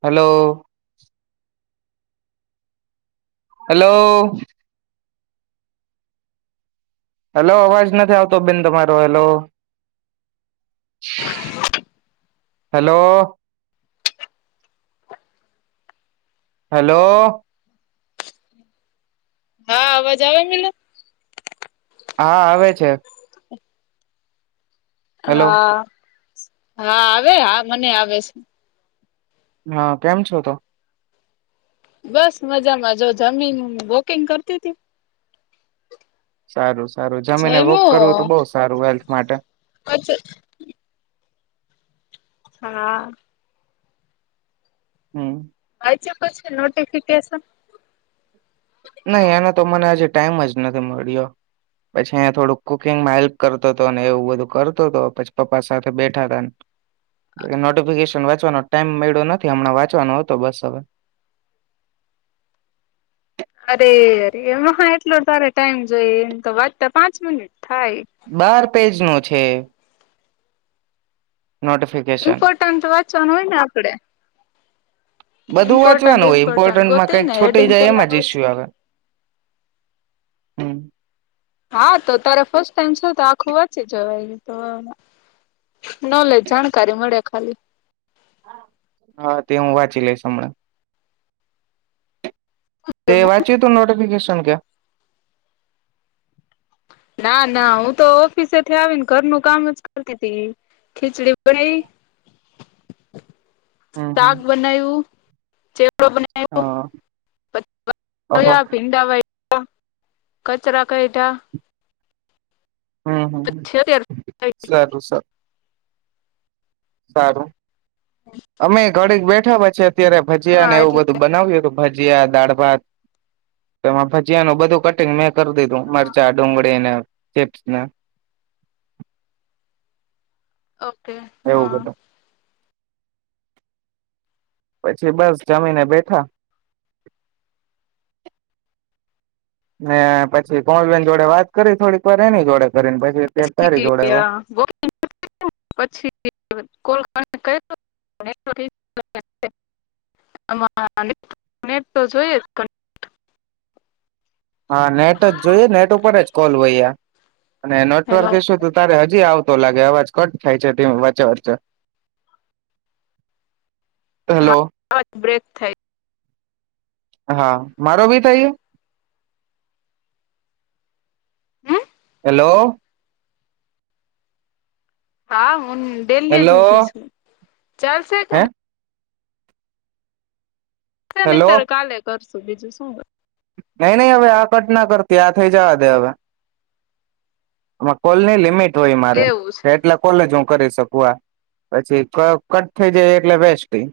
હાલો hello hello અવાજ નથી આવતો બેન તમારો હાલો હેલો હેલો હા અવાજ આવે હા આવે છે. હેલો હા હા આવે હા મને આવે છે. હા કેમ છો તો. બસ મજામાં જો જમીન વોકિંગ કરતી હતી. સારું. સારું જમીને વોક કરવું તો જયમું બહ સારું હેલ્થ માટે. પછી હા. હમ્મ. છ નોટિફિકેશન. નહી એનો તો મને આજ ટાઈમ જ નથી મળ્યો પછી અં થોડું કુકિંગમાં હેલ્પ કરતો હતો એવું બધું કરતો હતો પછી પપ્પા સાથે બેઠા હતા એટલે નોટિફિકેશન વાંચવાનો ટાઈમ મળ્યો નથી હમણાં વાંચવાનો હતો બસ હવે. અરે અરેા એટલો તારે ટાઈમ જોઈ એમ તો વાતા પાંચ મિનિટ. થાય બાર પેજ નો. છે. નોટિફિકેશન ઇમ્પોર્ટન્ટ વાંચવાનું હોય ને આપડે. બધું ઇમ્પોર્ટન્ટ વાંચવાનું હોય ઇમ્પોર્ટન્ટ ઇમ્પોર્ટન્ટમાં ગોતી કઈક ને છોટી હેડિંગ જાય પેલા એમાં વાંચ જઈશું હ. હા તો તારે ફસ્ટ ટાઈમ છે તો આખું વાંચી જવા તો નોલેજ જાણકારી મળે ખાલી. હા તે હું વાંચી લઈશ હમણાં. તે વાંચી તું નોટિફિકેશન. [inaudible] ના ના હું તો ઓફિસેથી આવીને ઘરનું કામ જ કરતી હતી ખીચડી બનાઈ. હમ હમ સાક બનાું. હા ઓહો [inaudible] કચરા કઢા. હમ હમ સારું સારું [inaudible] સારું. અમે ઘરે બેઠ. ઠબ છે. અત્યારે હા ભજીયાને એવું એટલે બધું બનાવ્યું હતુ. ભજીયા દાળભાત એમાં ભજીયાનુ બધું કટિંગ મેજ કરી દીધું મરચા ડુંગળીને ચીપ્સને ઓકે હા પછી બસ જમીને બેઠા ને પછી કોમલબેન જોડે વાત કરી થોડીક વાર એની જોડે કરીને પછી અત્યારે તારી જોડે [inaudible] હવે તો જોઈએ જ હા નેટ જ જોઈ નેટ ઉપર જ કોલ હોય આ અને નેટવર્ક હેલો એ શું તું તારે હજી આવ તો લાગે અવાજ કટ થાય છે તે વચે વચે હાટ બ્રેક થાય હા મારો બી થયુ હમ હલો હા હુમ ડેલ્લી જ હુ હેલો ફી છું ચાલશે હે તને છે ને હેલો ત્યારે કાલે કર સુ બીજું શું હોય ત્યાં થઈ જવા દે અવે આમાં કોલની લિમિટ હય મારે છે. એટલે કોલેજ હું કરી શક વા પછી ક કટ થઈ જાય એટલે વેસ્ટીગ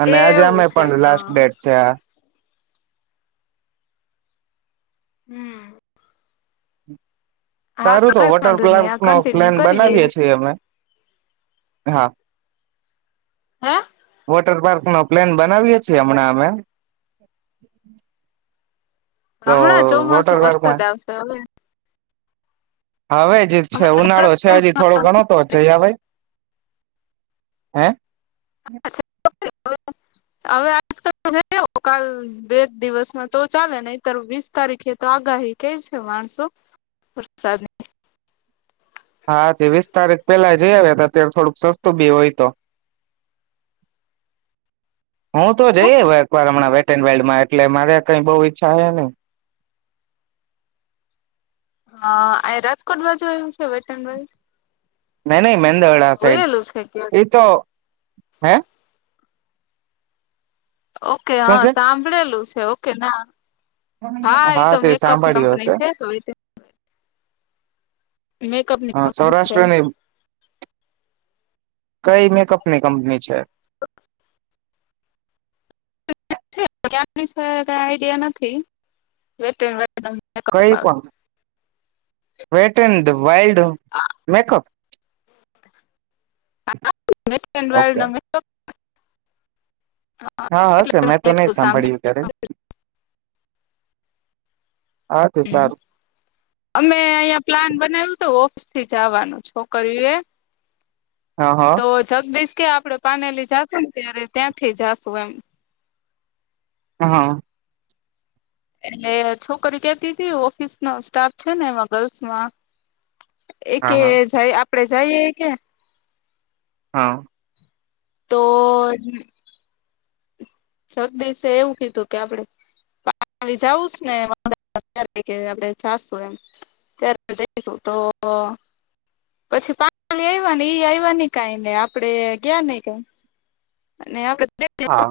અને આજે એવું અમે છે પણ લાસ્ટ હા. ડેટ છે આ હમ હા સારું તો કઈ વોટર વાંધો નહી આ પ્લારકનો કન્ટિન્યુ પ્લાન કરીએ બનાવીએ છીએ અમે હા હે વોટરપાર્ક નો પ્લેન બનાવીએ છે હમણાં અમે તો હમણાં વોટર ચોમાસું વરસાદ પાર્કમાં આવશે હવે હવે જ છે ઉનાળો છે હજી થોડો ગણો તો જય આવાય હે હવે આજકાલ જે આવો બે દિવસમાં તો ચાલે નહિતર વીસ તારીખે તો આગાહી કેય છે માણસો વરસાદની હા તે વીસ તારીખ પેલા જઈ આવ્યા હતા અત્યારે થોડુંક સસ્તું બી હોય તો હું તો જઈ આયવો એકવાર હમણાં વે વેર્લ્ડમાં એટલે મારે કઈ બઉુ ઈચ્છા હોય ને હા એ રાજકોટ બાજુ આયવું છે કેતનભાઈ નય નય મેંદરડા સાઈડ ક્યાંક એ તો હે ઓકે શું હા કે સાંભળેલું. ઓકેના. હા એ તો તે મેકઅપ સાંભળ્યું કંપની હશે છે તો, મેકઅપની કંપની છે. સૌરાષ્ટ્રની કઈ મેકઅપ ની કંપની છે? ની કઈ આઈડિયા નથી, વ કઈ પણ, વેટ એન્ડ વાઇલ્ડ આવે મેકઅપ. ડર્ડ ઓકે [unintelligible] હા હશે મેં તો નહી હભ સાંભળ્યું ક્યારે હા તે હ સારું અમે અહંયા પ્લાન બનાવ્યું હતું [unintelligible] થી જવાનું છોકરી એ હા હા તો જગ બેસ કે આપડે પાનેલી જાશુ ને ત્યારે ત્યાંથી જાશુ એમ. હા. એટલે છોકરી કેતી હતી ઓફિસનો સ્ટાફ છે ને એમાં ગલ્સમાં. એ કે હા જ આપડે જઈએ કે? હા. તો, જગદીશ એવું કીધું કે આપડણે પાલી જઉું ને કે આપણે જાશું એમ, ત્યારે જઈશું તો પછી પાલી આવ એઈ આવ ન કઈ ને આપડે ગયા નહ અને આપડે હા.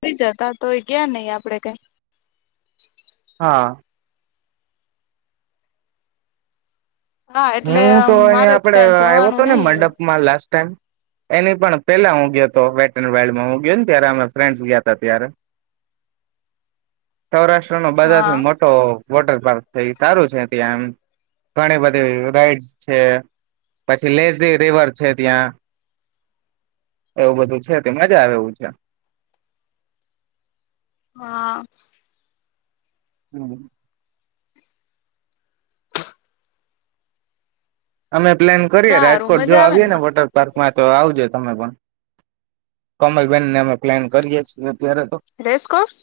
થઈ જતા તો એ ગયા નહી આપડે કઈ. હા. હા એટલે હું તો અહીયા મારે જ આપડે કઈ આવ્યો હતો જવાનું ને નહી મંડપમાં લાસ્ટ. એની પણ પેલા હું ગયો હતો વેટ એન્ડ વાઇલ્ડ હું ગયો ને ત્યારે અમે ફ્રેન્ડસ ગયા ત ત્યારે. સૌરાષ્ટ્ર નો બધા થી હા મોટો વોટર પાર્ક છે એ સારું છે ત્યાં એમ, ઘણી બધી રાઇડ્સ છે, પછી લેઝ રિવર છે ત્યાં, એવું બધું છે તે મજા આવે છે. હા. હમ. અમે પ્લાન કરીએ સારું રાજકોટ જો મજા આવે આવીએ ને વોટર પાર્ક માં તો આવજો તમે પણ, કમલબેનને અમે પ્લાન કરીએ છીએ. અત્યારે તો. ક્રેશ કોર્સ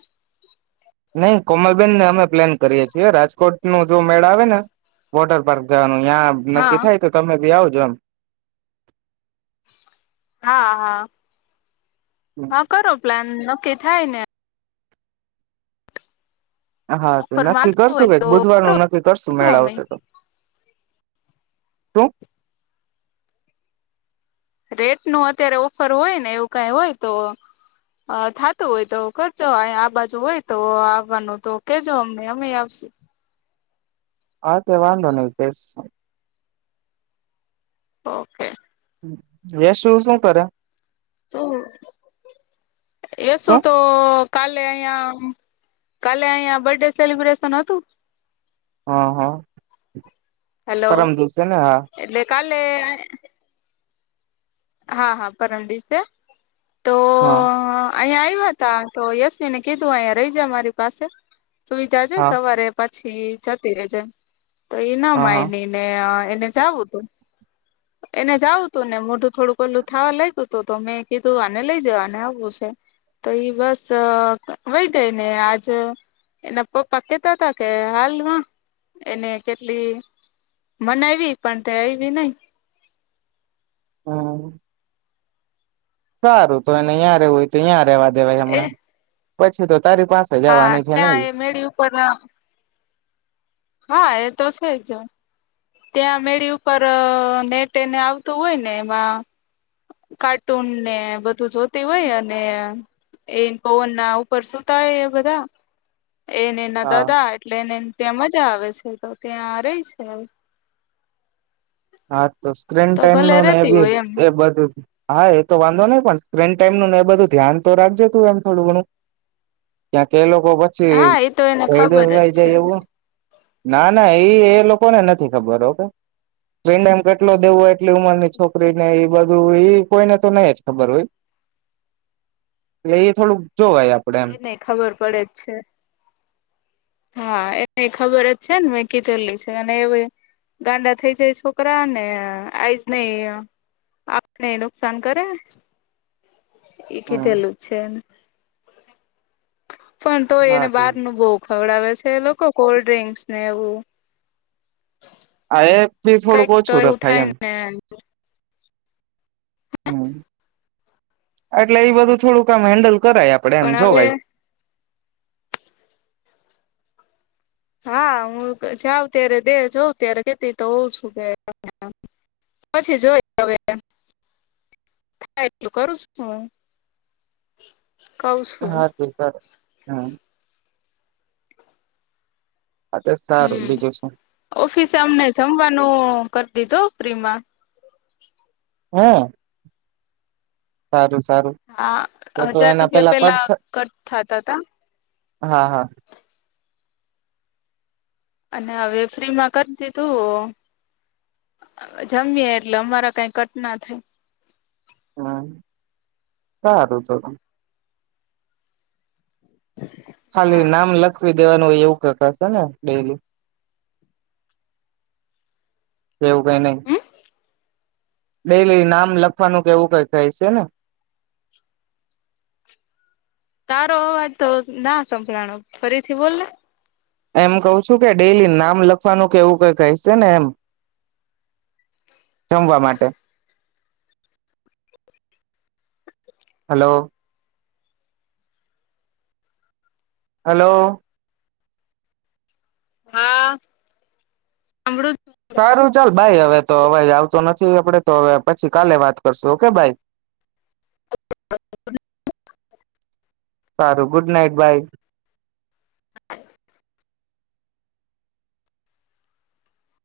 નહી કોમલબેન ને અમે પ્લાન કરીએ છીએ રાજકોટ ન જો મેળા આવે ને, વોટર પાર્ક જવાનું ત્યાં કે હા થાય તો તમે જઈ જમ. હા હા. હા કરો પ્લાન. નકી થાય ને હા તો ઓફર નક્કી માલતું હોય કરશું કઈક તો બુધવાર નુ કરો નક્કી કરશું શું મેળ અમે આવશે તો તો રેટ નું અત્યારે ઓફર હોય ને એવું કઈ હોય તો થાતું હોય તો કરજો આ બાજુ હોય તો આવવાનું તો કેજો અમને અમે આવશું. હા તે વાંધો નહી બેસ્ટ ઓકે યશુ શું શું કરે. શું [inaudible] એ શું તો કાલે અહીંયા કાલે અહિયા બર્થડે સેલિબ્રેશન હતું. હા-હા હેલો પરમ દિવસેને હા એટલે કાલે હા-હા પરમ દિવસે તો હા અહિયાં આવ્યાવાતા તો યશવી ને કીધું અહિયા રહી જા મારી પાસે. સુવિધા છે હા સવારે પા છી જતી રેજે. તો એઈના હા હા માયની ને અ એને જાવું તું. એને જાવું તું ને મોઢું થોડું ઓલું થવા લાગ્યું હતું તો મેં કીધું આને લઈ જવાને આવવું છે તો ઈ બસ વય ગઈ ને આજ એના પપ્પા કેતા હતા કે હાલમાં એને કેટલી મનાવીવી પણ તે આવીવી નઈ. હા સારું તો એને અહીંયા રેવુ હોય તો અહીંયા. રેવા દેવાય એ હમણાં. પછી તો તારી પાસે હા જવાની છે નઈ ત્યાં એ મેળી ઉપર હા એ તો છે જ ત્યાં મેળી ઉપર નેટ એને આવતું હોય ને એમાં કાર્ટૂન ને બધું જોતી હોય અને એ પવન ના ઉપર સુતા હોય એ બધા એન એના હા દાદા એટલે એને તેમજ જા આવે છે તો ત્યાં રહી છે. હા તો સ્ક્રીન તો ટાઈમ ભલે નો ને એ રેતી બે હોય એમ એ બધું. હા એ તો વાંધો નહી પણ સ્ક્રીન ટાઈમ નુને એ બધું ધ્યાન તો રાખજો તું એમ થોડું ઘણું ક્યાં કે એ લોકો તો હા એ તો એને પછી થઈ ખબર જ છે જાય એવું હ ના-ના એ એ લોકોને નથી ખબર ઓકે. પ્રિનેમ કેટલો દેવું હોય. કેટલી ઉંમર ની છોકરી ને એ બધુ. એ કોઈને તો નહી જ ખબર હોય [inaudible] એ થોડુંક જોવાય આપડે એમ એ નેય ખબર પડે જ છે. હા. એને ખબર જ છે ને મેં કીધેલી છે. અને એ ગાંડા થઈ જાય છોકરા ને અ આઈસ નેય આંખને નુકસાન કરે. એ હમ કીધેલું છે. પણ, તોય હા એને તો બહાર નું બોવ. ખવડાવે છે એ લોકો કોલ્ડ ડ્રિંક્સ ને એવું. હા. એ બી થોડુંક કઈક તો ઓછું એવું રખાય થાય એમ. ને હમ. એટલે એ બધું થોડુંક આામ હેન્ડલ કરાય આપડે, એમ પણ જો હવે ભાઈ હા. હું જાઉં ત્યારે દે જોઉં ત્યારે કેતી તો હોઉ છું કે પછી જોય હવે, [unintelligible] થાયએટલું કરું કઉ છું હા. ક [unintelligible] હા હા તો સારું હમ્મ બીજું શું ઓફિસે અમને જમવાનું કરી દીધું. ફ્રિ મા હમ્મ સારું છે. હા. હજાર રૂપિયા પેલા કટ થતા તા. હા હા અને હવે ફ્રીમાં કર દીધુ અ જમીએ એટલે અમારા કઈ કટ ના થાય. હમ્મ સારું તો તો ખાલી હા. નામ લખવી દ દેવાનું હોય એવું કેતા હશે ને ડેઇલી કે એવું કઈ નહી. ડેઇલી નામ લખવાનું કેવું કઈ થાય છે ને. તારો અવાજ તો ના સંભળાણો ફરીથી બોલ ને. એમ કહું છું કે ડેઇલી નામ લખવાનું એવું કઈ કહેશે ને એમ. જમવા માટે. હલો.. હલો.. હા સાંભળું સારું ચાલ. બાઈ હવે. તો અવાજ આવતો નથી, આપડે તો હવે પછી કાલે વાત કરશું, ઓકે બાઈ. [inaudible] સારું. ગુડ નાઈટ, બાઇ.